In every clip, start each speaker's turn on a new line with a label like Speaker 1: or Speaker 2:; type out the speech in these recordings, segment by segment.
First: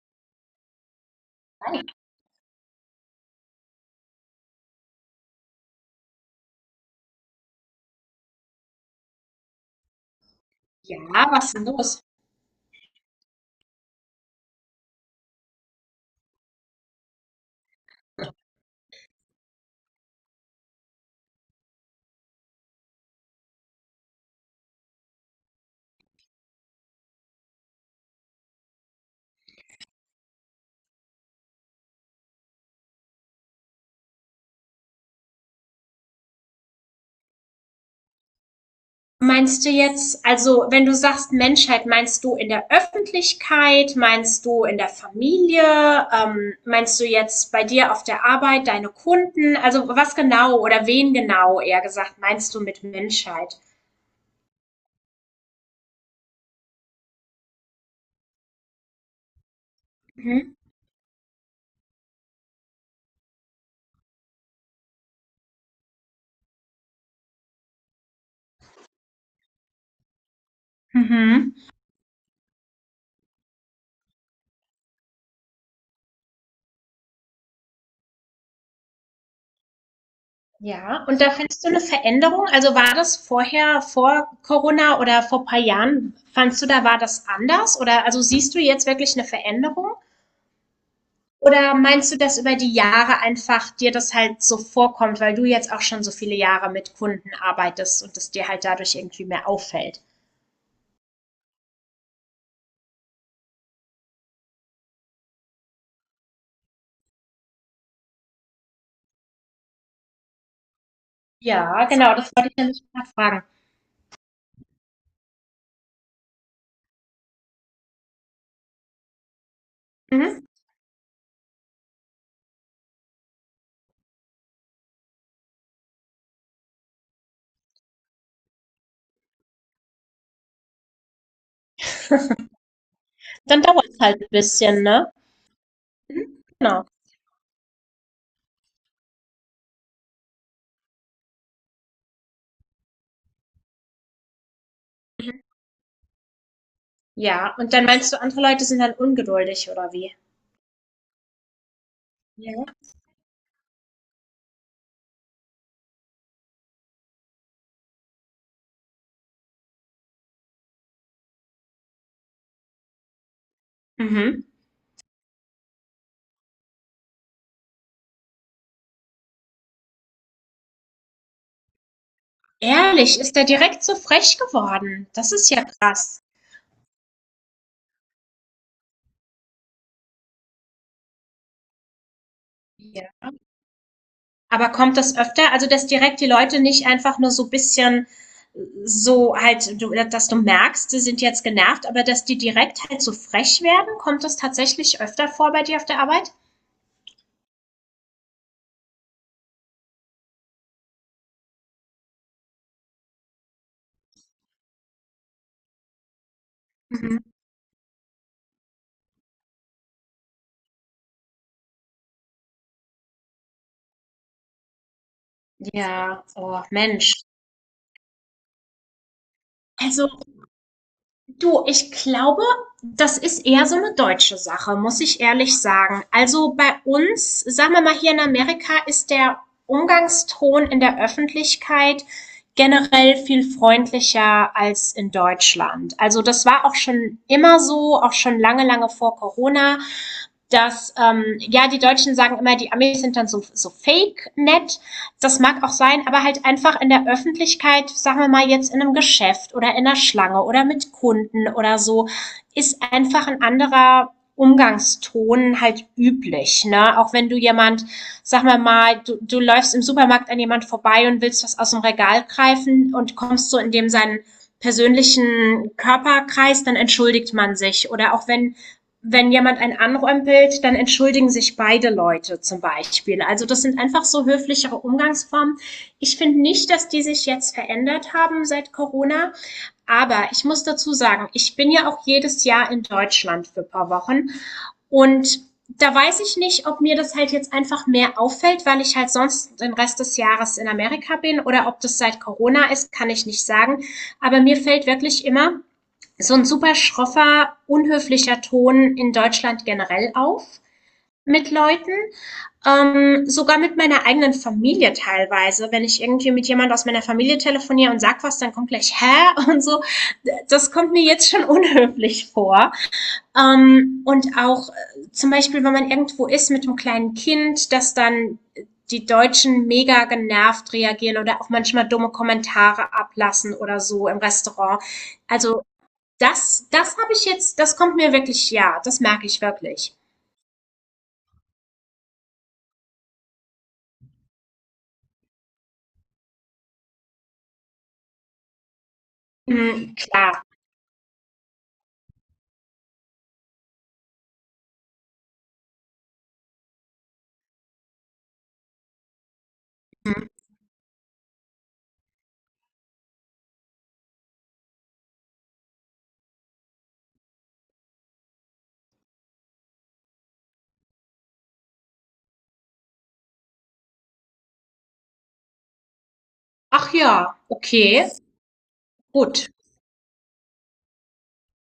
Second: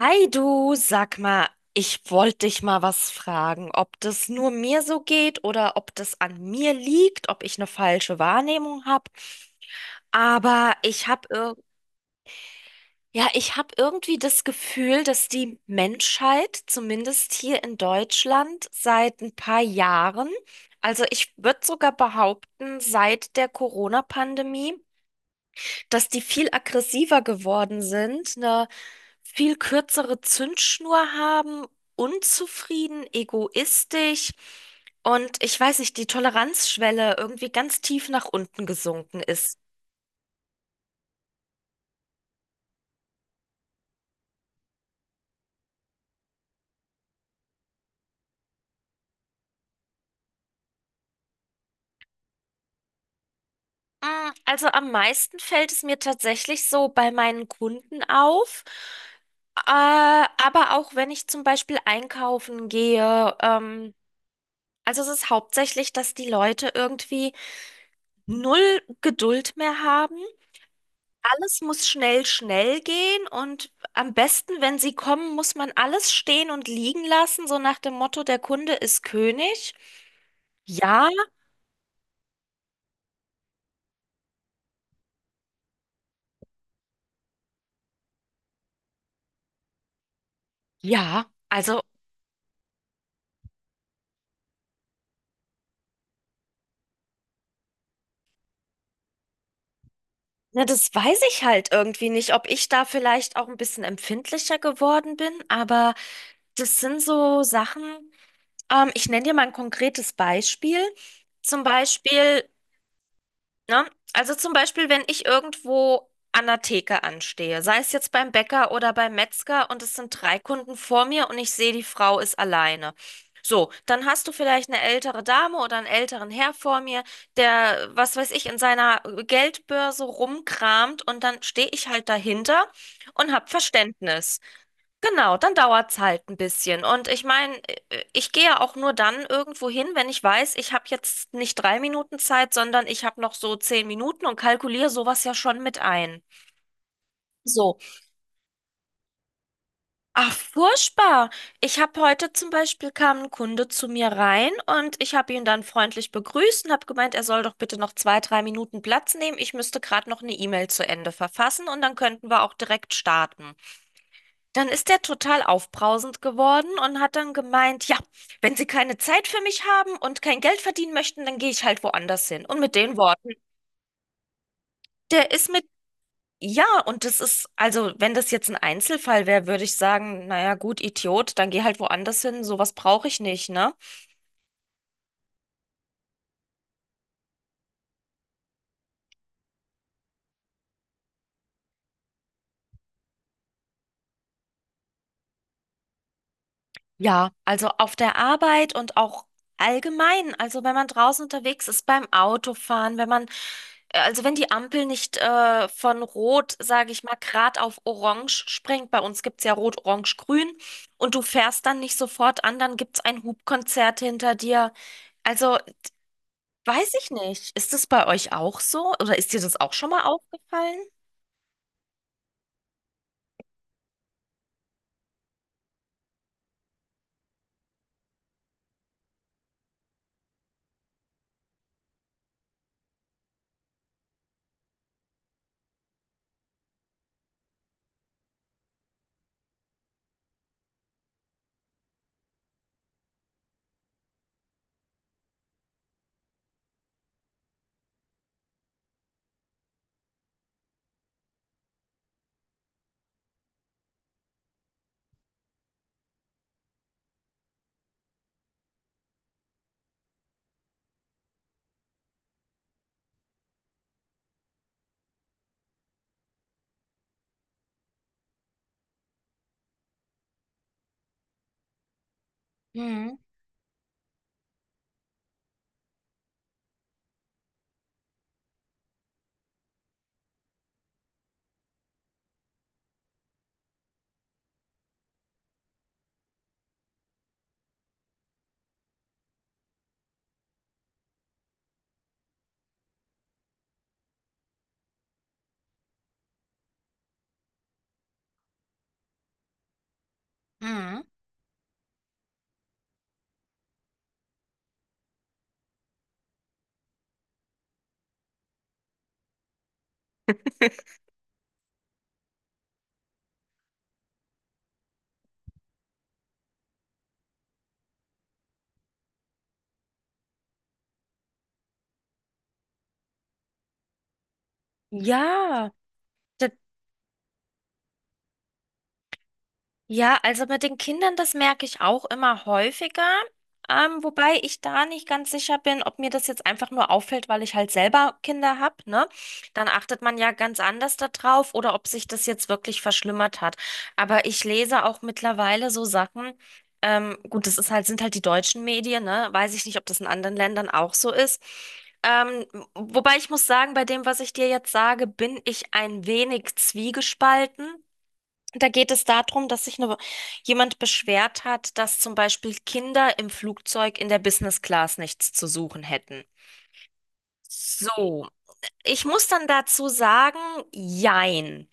Speaker 1: Hi du, sag mal, ich wollte dich mal was fragen, ob das nur mir so geht oder ob das an mir liegt, ob ich eine falsche Wahrnehmung habe. Aber ich habe
Speaker 2: Ja, was ist
Speaker 1: ir
Speaker 2: denn los?
Speaker 1: ja, ich habe irgendwie das Gefühl, dass die Menschheit, zumindest hier in Deutschland, seit ein paar Jahren, also ich würde sogar behaupten, seit der Corona-Pandemie, dass die viel aggressiver geworden sind, eine viel kürzere Zündschnur haben, unzufrieden, egoistisch und ich weiß nicht, die Toleranzschwelle irgendwie ganz tief nach unten gesunken ist.
Speaker 2: Meinst du jetzt, also wenn du sagst Menschheit, meinst du in der Öffentlichkeit, meinst du in der Familie, meinst du jetzt bei dir auf der Arbeit, deine Kunden, also was genau oder wen genau eher gesagt meinst du mit Menschheit?
Speaker 1: Also am meisten fällt es mir tatsächlich so bei meinen Kunden auf.
Speaker 2: Mhm.
Speaker 1: Aber auch wenn ich zum Beispiel einkaufen gehe, also es ist hauptsächlich, dass die Leute irgendwie null Geduld mehr haben.
Speaker 2: Mhm.
Speaker 1: Alles muss schnell, schnell gehen und am besten, wenn sie kommen, muss man alles stehen und liegen lassen, so nach dem Motto, der Kunde ist König.
Speaker 2: Ja,
Speaker 1: Ja,
Speaker 2: und da findest du eine Veränderung? Also war das vorher, vor Corona oder vor ein paar Jahren, fandst du da war das anders? Oder also siehst du jetzt wirklich eine Veränderung?
Speaker 1: ja,
Speaker 2: Oder
Speaker 1: also,
Speaker 2: meinst du, dass über die Jahre einfach dir das halt so vorkommt, weil du jetzt auch schon so viele Jahre mit Kunden arbeitest und es dir halt dadurch irgendwie mehr auffällt?
Speaker 1: ne, das weiß ich halt irgendwie nicht, ob ich da vielleicht auch ein bisschen empfindlicher geworden bin, aber das sind so Sachen, ich nenne dir mal ein konkretes Beispiel. Zum
Speaker 2: Ja, genau, das
Speaker 1: Beispiel
Speaker 2: wollte ich nämlich gerade fragen.
Speaker 1: Ne? Also zum Beispiel, wenn ich irgendwo an der Theke anstehe, sei es jetzt beim Bäcker oder beim Metzger und es sind drei
Speaker 2: Mhm.
Speaker 1: Kunden vor mir und ich sehe, die Frau ist alleine. So, dann hast du vielleicht eine ältere Dame oder einen älteren Herr vor mir, der, was weiß ich, in seiner Geldbörse rumkramt und dann stehe ich halt dahinter und habe
Speaker 2: Dann dauert es halt ein
Speaker 1: Verständnis.
Speaker 2: bisschen, ne?
Speaker 1: Genau, dann dauert's halt ein
Speaker 2: Mhm.
Speaker 1: bisschen.
Speaker 2: Genau.
Speaker 1: Und ich meine, ich gehe ja auch nur dann irgendwo hin, wenn ich weiß, ich habe jetzt nicht drei Minuten Zeit, sondern ich habe noch so zehn Minuten und kalkuliere sowas ja schon mit ein.
Speaker 2: Ja, und
Speaker 1: So.
Speaker 2: dann meinst du, andere Leute sind dann ungeduldig oder wie?
Speaker 1: Ach, furchtbar. Ich habe heute zum
Speaker 2: Ja.
Speaker 1: Beispiel, kam ein Kunde zu mir rein und ich habe ihn dann freundlich begrüßt und habe gemeint, er soll doch bitte noch zwei, drei Minuten Platz nehmen. Ich müsste gerade noch eine E-Mail zu Ende verfassen und dann könnten wir auch direkt starten.
Speaker 2: Mhm.
Speaker 1: Dann ist der total aufbrausend geworden und hat dann gemeint, ja, wenn Sie keine Zeit für mich haben und kein Geld verdienen möchten, dann gehe ich halt woanders hin. Und mit den
Speaker 2: Ehrlich,
Speaker 1: Worten,
Speaker 2: ist der direkt so frech geworden?
Speaker 1: der
Speaker 2: Das
Speaker 1: ist
Speaker 2: ist
Speaker 1: mit,
Speaker 2: ja krass.
Speaker 1: Ja, und das ist, also wenn das jetzt ein Einzelfall wäre, würde ich sagen, naja, gut, Idiot, dann geh halt woanders hin, sowas brauche
Speaker 2: Ja.
Speaker 1: ich nicht, ne?
Speaker 2: Aber kommt das öfter? Also, dass direkt die Leute nicht einfach nur so ein bisschen so halt, du, dass du merkst, sie sind jetzt genervt, aber dass die direkt halt so frech werden, kommt das tatsächlich öfter vor bei dir auf der Arbeit?
Speaker 1: Ja, also auf der Arbeit und auch allgemein, also wenn man draußen unterwegs ist, beim Autofahren, wenn man, also wenn die Ampel nicht von Rot, sage ich mal,
Speaker 2: Mhm.
Speaker 1: grad auf Orange springt, bei uns gibt's ja Rot, Orange, Grün, und du fährst dann nicht sofort an, dann gibt's ein Hupkonzert hinter dir. Also
Speaker 2: Ja, oh
Speaker 1: weiß ich
Speaker 2: Mensch.
Speaker 1: nicht, ist das bei euch auch so oder ist dir das auch schon mal
Speaker 2: Also
Speaker 1: aufgefallen?
Speaker 2: du, ich glaube, das ist eher so eine deutsche Sache, muss ich ehrlich sagen. Also, bei uns, sagen wir mal hier in Amerika, ist der Umgangston in der Öffentlichkeit generell viel freundlicher als in Deutschland. Also, das war auch schon immer so, auch schon lange, lange vor Corona, dass, ja, die Deutschen sagen immer, die Amis sind dann so fake nett, das mag auch sein, aber halt einfach in der Öffentlichkeit, sagen wir mal jetzt in einem Geschäft oder in der Schlange oder mit Kunden oder so, ist einfach ein anderer Umgangston halt üblich. Ne? Auch wenn du jemand, sag mal, du läufst im Supermarkt an jemand vorbei und willst was aus dem Regal greifen und kommst so in dem seinen persönlichen Körperkreis, dann entschuldigt man sich. Oder auch wenn jemand einen anrempelt, dann entschuldigen sich beide Leute zum
Speaker 1: Mhm.
Speaker 2: Beispiel. Also das sind einfach so höflichere Umgangsformen. Ich finde nicht, dass die sich jetzt verändert haben seit Corona. Aber ich muss dazu sagen, ich bin ja auch jedes Jahr in Deutschland für ein paar Wochen. Und da weiß ich nicht, ob mir das halt jetzt einfach mehr auffällt, weil ich halt sonst den Rest des Jahres in Amerika bin oder ob das seit Corona ist, kann ich nicht sagen. Aber mir fällt wirklich immer so ein super schroffer, unhöflicher Ton in Deutschland generell auf
Speaker 1: Mhm.
Speaker 2: mit Leuten, sogar mit meiner eigenen Familie teilweise. Wenn ich irgendwie mit jemand aus meiner Familie telefoniere und sag was, dann kommt gleich hä und so. Das kommt mir jetzt schon unhöflich vor. Und auch zum Beispiel, wenn man irgendwo ist mit einem kleinen Kind, dass dann die Deutschen mega genervt reagieren oder auch manchmal dumme Kommentare ablassen oder so im Restaurant. Also
Speaker 1: Ja,
Speaker 2: das habe ich jetzt das kommt mir wirklich ja, das merke ich wirklich.
Speaker 1: ja, also mit den Kindern, das merke ich auch immer häufiger. Wobei ich da nicht ganz sicher bin, ob mir das jetzt einfach nur auffällt, weil ich halt selber Kinder habe, ne? Dann
Speaker 2: Mhm,
Speaker 1: achtet man ja
Speaker 2: klar.
Speaker 1: ganz anders da drauf oder ob sich das jetzt wirklich verschlimmert hat. Aber ich lese auch mittlerweile so Sachen. Gut, das ist halt, sind halt die deutschen Medien, ne? Weiß ich nicht, ob das in
Speaker 2: Mhm.
Speaker 1: anderen Ländern auch so ist. Ähm, Wobei ich muss sagen, bei dem, was ich dir jetzt sage, bin ich ein wenig zwiegespalten. Da geht es darum, dass sich eine, jemand beschwert hat, dass zum Beispiel Kinder im Flugzeug in der Business Class nichts zu suchen hätten.
Speaker 2: Ach ja, okay,
Speaker 1: So, ich muss dann
Speaker 2: gut.
Speaker 1: dazu sagen, jein.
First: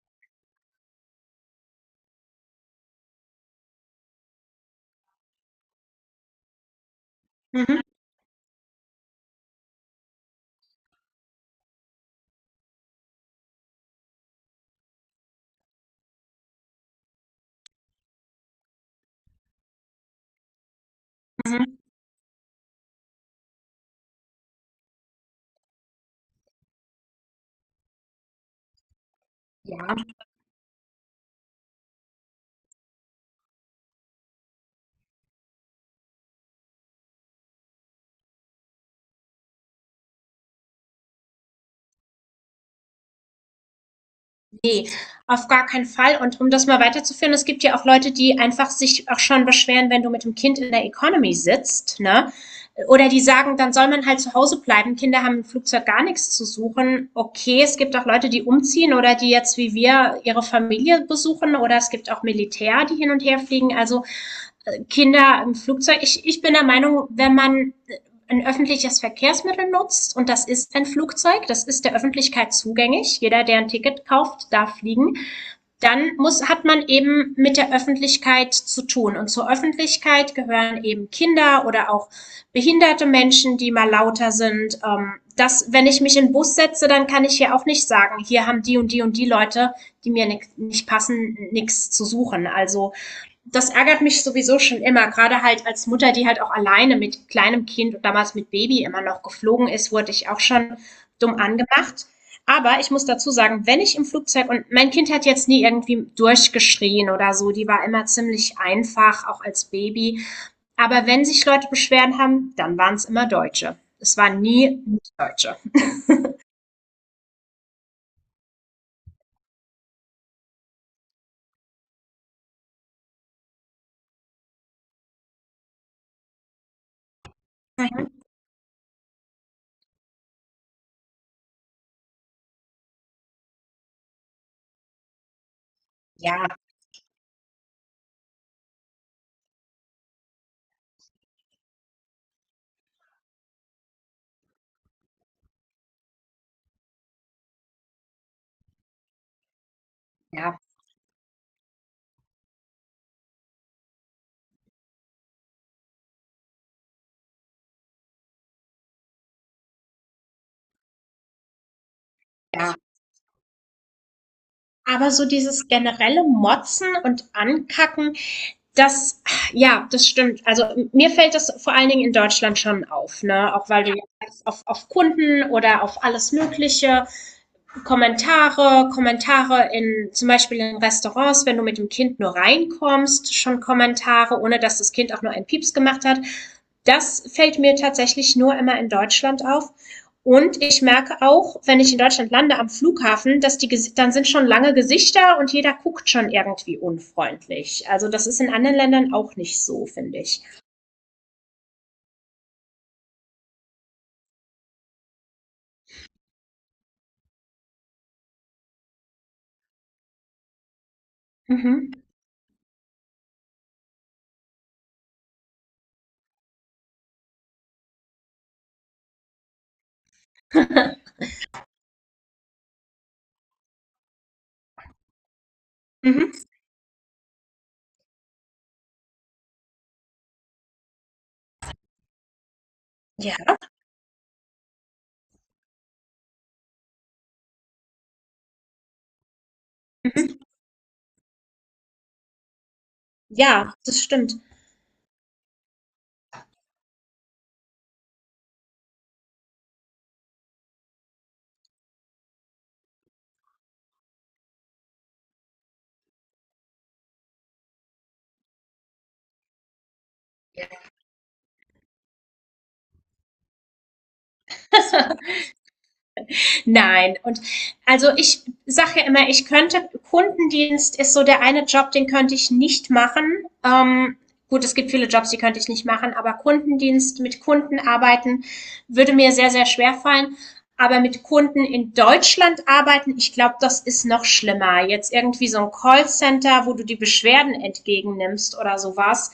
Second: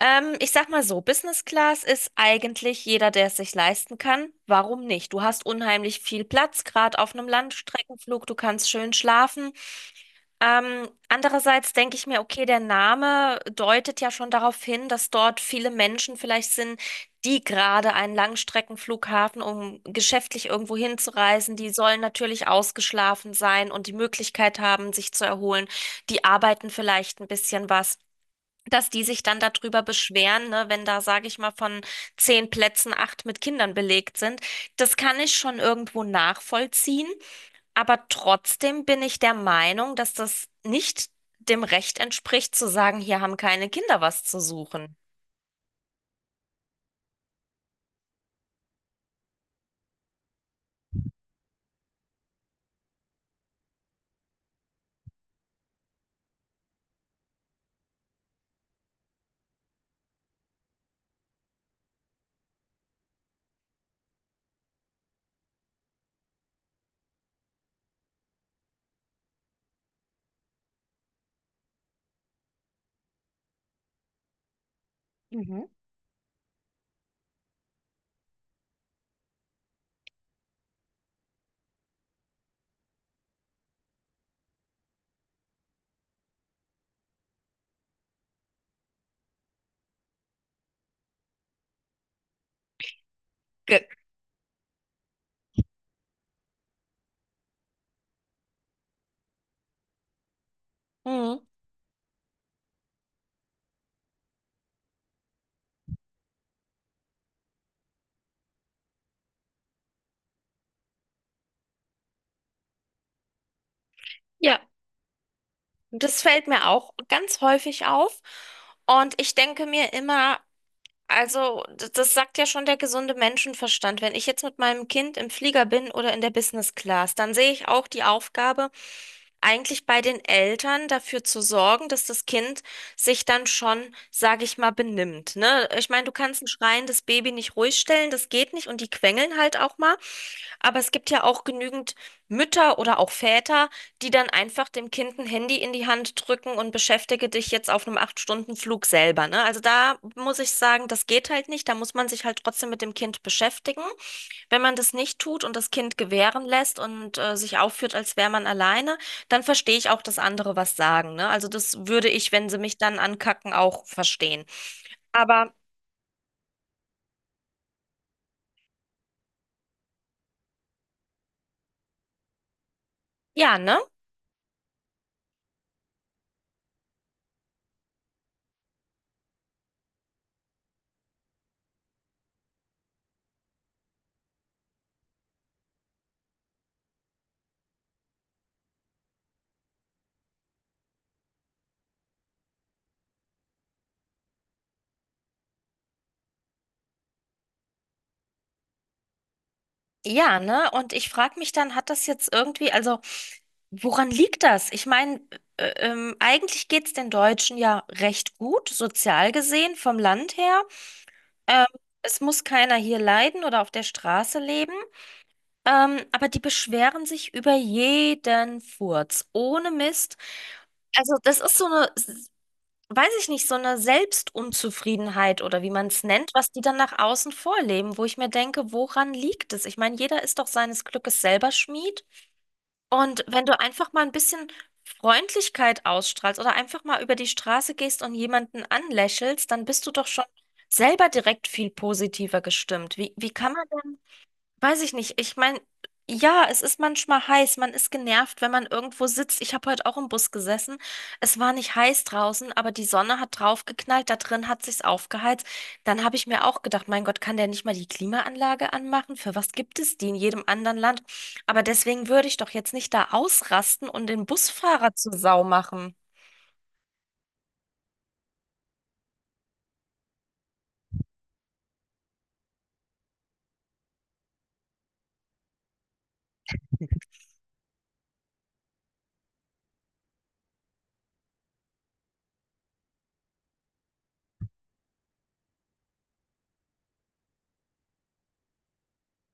Speaker 1: Ich sag mal so, Business Class ist eigentlich jeder, der es sich leisten kann. Warum nicht? Du hast unheimlich viel Platz, gerade auf einem
Speaker 2: Mhm,
Speaker 1: Langstreckenflug, du kannst schön schlafen. Andererseits denke ich mir, okay, der Name deutet ja schon darauf hin, dass dort viele Menschen vielleicht sind, die gerade einen Langstreckenflughafen, um geschäftlich irgendwo hinzureisen,
Speaker 2: mhm.
Speaker 1: die sollen natürlich ausgeschlafen sein und die Möglichkeit haben, sich zu erholen. Die arbeiten vielleicht ein bisschen was. Dass die sich dann darüber
Speaker 2: Ja,
Speaker 1: beschweren, ne, wenn da, sage ich mal, von zehn Plätzen acht mit Kindern belegt sind, das kann ich schon irgendwo nachvollziehen. Aber trotzdem bin ich der Meinung, dass das nicht dem Recht entspricht, zu sagen, hier haben keine Kinder was zu
Speaker 2: nee,
Speaker 1: suchen.
Speaker 2: auf gar keinen Fall. Und um das mal weiterzuführen, es gibt ja auch Leute, die einfach sich auch schon beschweren, wenn du mit dem Kind in der Economy sitzt, ne? Oder die sagen, dann soll man halt zu Hause bleiben. Kinder haben im Flugzeug gar nichts zu suchen. Okay, es gibt auch Leute, die umziehen oder die jetzt wie wir ihre Familie besuchen oder es gibt auch Militär, die hin und her fliegen. Also Kinder im Flugzeug. Ich bin der Meinung, wenn man ein öffentliches Verkehrsmittel nutzt, und das ist ein Flugzeug, das ist der Öffentlichkeit zugänglich, jeder, der ein Ticket kauft, darf fliegen,
Speaker 1: Mhm.
Speaker 2: dann muss, hat man eben mit der Öffentlichkeit zu tun. Und zur Öffentlichkeit gehören eben Kinder oder auch behinderte Menschen, die mal lauter sind. Das, wenn ich mich in den Bus setze, dann kann ich hier auch nicht sagen, hier haben die Leute, die mir nicht passen, nichts zu suchen. Also das
Speaker 1: Ge
Speaker 2: ärgert mich sowieso schon immer, gerade halt als Mutter, die halt auch alleine mit kleinem Kind und damals mit Baby immer noch geflogen ist, wurde ich auch schon dumm
Speaker 1: Mhm.
Speaker 2: angemacht. Aber ich muss dazu sagen, wenn ich im Flugzeug und mein Kind hat jetzt nie irgendwie durchgeschrien oder so, die war immer ziemlich einfach, auch als Baby. Aber wenn sich Leute Beschwerden haben, dann waren es immer Deutsche. Es waren
Speaker 1: Ja,
Speaker 2: nie Deutsche.
Speaker 1: das fällt mir auch ganz häufig auf. Und ich denke mir immer, das sagt ja schon der gesunde Menschenverstand. Wenn ich jetzt mit meinem Kind im Flieger bin oder in der Business Class, dann sehe ich auch die Aufgabe, eigentlich bei den Eltern dafür zu sorgen, dass das Kind sich dann schon, sage ich mal, benimmt. Ne? Ich meine, du kannst ein
Speaker 2: Ja,
Speaker 1: schreiendes Baby nicht ruhig stellen, das geht nicht und die quengeln halt auch mal. Aber es gibt ja auch genügend Mütter oder auch Väter, die dann einfach dem Kind ein Handy in die Hand drücken und beschäftige dich jetzt auf einem Acht-Stunden-Flug selber, ne? Also da muss ich sagen, das geht halt nicht. Da muss man sich halt trotzdem mit dem Kind beschäftigen. Wenn man das nicht tut und das Kind gewähren lässt und sich aufführt, als wäre man alleine, dann verstehe ich auch, dass andere was sagen, ne? Also das würde ich, wenn sie
Speaker 2: ja.
Speaker 1: mich dann ankacken, auch verstehen.
Speaker 2: Aber so
Speaker 1: Aber
Speaker 2: dieses generelle Motzen und Ankacken, das, ja, das stimmt. Also mir fällt das vor allen Dingen in Deutschland schon auf, ne?
Speaker 1: ja,
Speaker 2: Auch
Speaker 1: ne?
Speaker 2: weil du auf Kunden oder auf alles Mögliche Kommentare, Kommentare in zum Beispiel in Restaurants, wenn du mit dem Kind nur reinkommst, schon Kommentare, ohne dass das Kind auch nur einen Pieps gemacht hat. Das fällt mir tatsächlich nur immer in Deutschland auf. Und ich merke auch, wenn ich in Deutschland lande am Flughafen, dass die dann sind schon lange Gesichter und jeder guckt schon irgendwie unfreundlich. Also das ist in anderen Ländern auch nicht so, finde
Speaker 1: Ja,
Speaker 2: ich.
Speaker 1: ne? Und ich frage mich dann, hat das jetzt irgendwie, also woran liegt das? Ich meine, eigentlich geht es den Deutschen ja recht gut, sozial gesehen, vom Land her. Ähm,
Speaker 2: Mhm.
Speaker 1: Es muss keiner hier leiden oder auf der Straße leben. Aber die beschweren sich über jeden Furz, ohne Mist. Also das ist so eine, weiß ich nicht, so eine Selbstunzufriedenheit oder wie man es nennt,
Speaker 2: mhm.
Speaker 1: was die dann nach außen vorleben, wo ich mir denke, woran liegt es? Ich meine, jeder ist doch seines Glückes selber Schmied. Und wenn
Speaker 2: Ja.
Speaker 1: du einfach mal ein bisschen Freundlichkeit ausstrahlst oder einfach mal über die Straße gehst und jemanden anlächelst, dann bist du doch schon
Speaker 2: Mhm.
Speaker 1: selber direkt viel positiver gestimmt. Wie kann man
Speaker 2: Ja, das
Speaker 1: denn?
Speaker 2: stimmt.
Speaker 1: Weiß ich nicht. Ich meine, ja, es ist manchmal heiß. Man ist genervt, wenn man irgendwo sitzt. Ich habe heute auch im Bus gesessen. Es war nicht heiß draußen, aber die Sonne hat draufgeknallt. Da drin hat sich's aufgeheizt. Dann habe ich mir auch gedacht, mein Gott, kann der nicht mal die Klimaanlage anmachen? Für was gibt es die in jedem anderen Land? Aber deswegen würde ich doch jetzt nicht da ausrasten und den Busfahrer zur Sau machen.
Speaker 2: Nein, und also ich sage ja immer, ich könnte, Kundendienst ist so der eine Job, den könnte ich nicht machen. Gut, es gibt viele Jobs, die könnte ich nicht machen, aber Kundendienst, mit Kunden arbeiten, würde mir sehr, sehr schwer fallen. Aber mit Kunden in Deutschland arbeiten, ich glaube, das ist noch schlimmer. Jetzt irgendwie so ein Callcenter, wo du die Beschwerden entgegennimmst oder sowas.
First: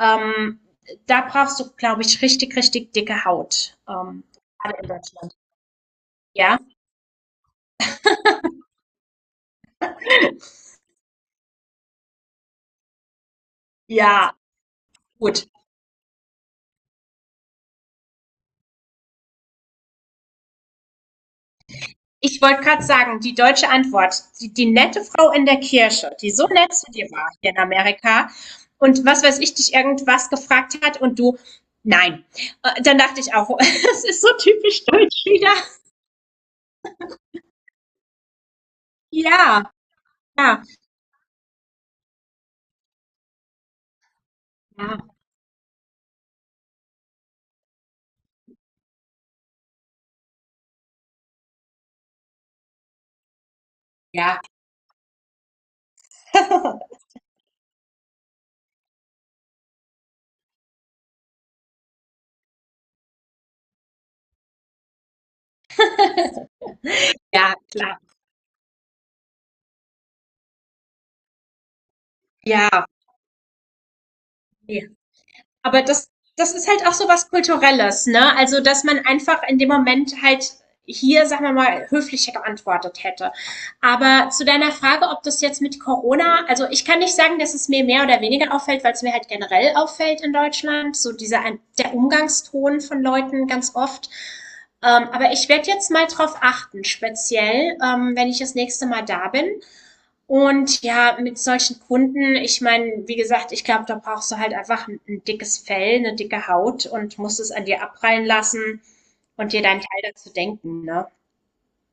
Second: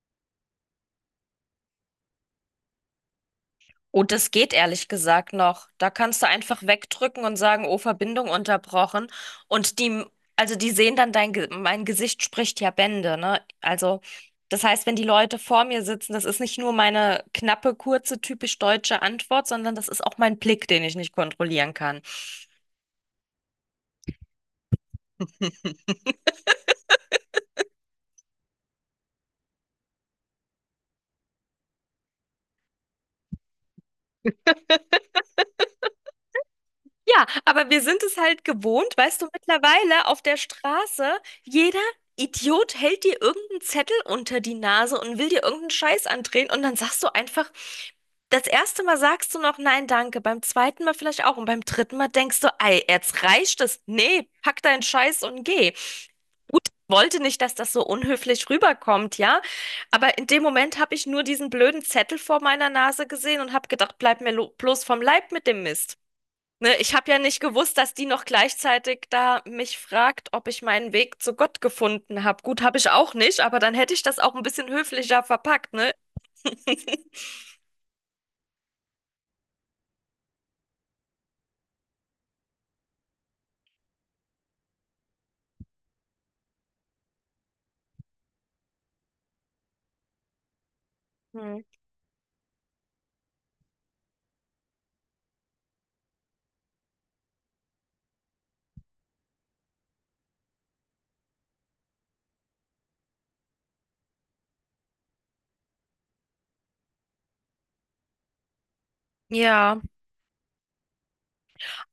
Speaker 2: Ähm, da brauchst du, glaube ich, richtig, richtig dicke Haut.
Speaker 1: Oh, das geht
Speaker 2: Gerade
Speaker 1: ehrlich
Speaker 2: in
Speaker 1: gesagt
Speaker 2: Deutschland.
Speaker 1: noch. Da kannst du
Speaker 2: Ja?
Speaker 1: einfach wegdrücken und sagen, oh, Verbindung unterbrochen. Und die, also die sehen dann dein, mein Gesicht spricht ja Bände, ne? Also,
Speaker 2: Ja,
Speaker 1: das heißt, wenn die Leute
Speaker 2: gut.
Speaker 1: vor mir sitzen, das ist nicht nur meine knappe, kurze, typisch deutsche Antwort, sondern das ist auch mein Blick, den ich nicht kontrollieren kann.
Speaker 2: Ich wollte gerade sagen, die deutsche Antwort, die, die nette Frau in der Kirche, die so nett zu dir war hier in Amerika und was weiß ich, dich irgendwas gefragt hat und du, nein. Dann dachte ich auch, es ist so typisch deutsch wieder.
Speaker 1: Ja, aber wir sind es halt gewohnt, weißt du,
Speaker 2: Ja,
Speaker 1: mittlerweile auf der
Speaker 2: ja,
Speaker 1: Straße, jeder Idiot hält dir irgendeinen Zettel unter die
Speaker 2: ja,
Speaker 1: Nase und will dir irgendeinen Scheiß andrehen und dann sagst du einfach, das erste Mal sagst du noch nein, danke, beim zweiten Mal vielleicht auch und beim dritten Mal denkst du, ei, jetzt reicht es. Nee,
Speaker 2: ja,
Speaker 1: pack deinen Scheiß und geh. Gut, ich wollte nicht, dass das so unhöflich rüberkommt, ja, aber in dem Moment habe ich nur diesen blöden Zettel vor meiner Nase gesehen und habe gedacht, bleib mir bloß vom Leib mit dem Mist. Ne, ich habe ja nicht gewusst, dass
Speaker 2: klar,
Speaker 1: die noch gleichzeitig da mich fragt, ob ich meinen Weg zu Gott gefunden habe. Gut,
Speaker 2: ja,
Speaker 1: habe ich auch nicht, aber dann hätte ich das auch ein bisschen
Speaker 2: ja.
Speaker 1: höflicher verpackt,
Speaker 2: Aber
Speaker 1: ne?
Speaker 2: das ist halt auch so was Kulturelles, ne? Also, dass man einfach in dem Moment halt hier, sagen wir mal, höflicher geantwortet hätte. Aber zu deiner Frage, ob das jetzt mit Corona, also ich kann nicht sagen, dass es mir mehr oder weniger auffällt, weil es mir halt generell auffällt in Deutschland, so dieser
Speaker 1: Hm.
Speaker 2: der Umgangston von Leuten ganz oft. Aber ich werde jetzt mal drauf achten, speziell, wenn ich das nächste Mal da bin. Und ja, mit solchen Kunden, ich meine, wie gesagt, ich glaube, da brauchst du halt einfach ein dickes Fell, eine dicke Haut und musst es an dir abprallen lassen und dir
Speaker 1: Ja.
Speaker 2: deinen Teil dazu denken, ne?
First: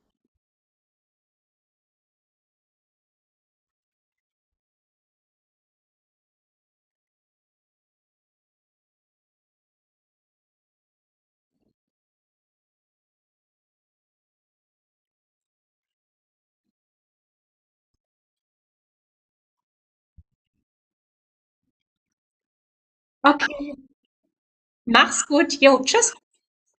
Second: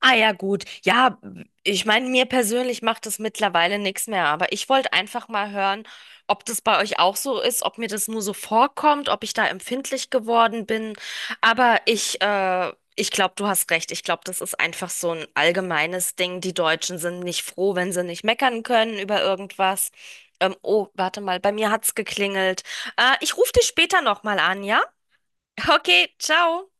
Speaker 1: Ah ja, gut. Ja, ich meine, mir persönlich macht das mittlerweile nichts mehr, aber ich wollte einfach mal hören, ob das bei euch auch so ist, ob mir das nur so vorkommt, ob ich da empfindlich geworden bin. Aber ich, ich glaube, du hast recht. Ich glaube, das ist einfach so ein allgemeines Ding. Die Deutschen sind nicht froh, wenn sie nicht meckern können über irgendwas. Oh, warte mal, bei mir hat's geklingelt. Ich rufe dich
Speaker 2: Okay,
Speaker 1: später nochmal an, ja?
Speaker 2: mach's gut. Jo, tschüss.
Speaker 1: Okay, ciao.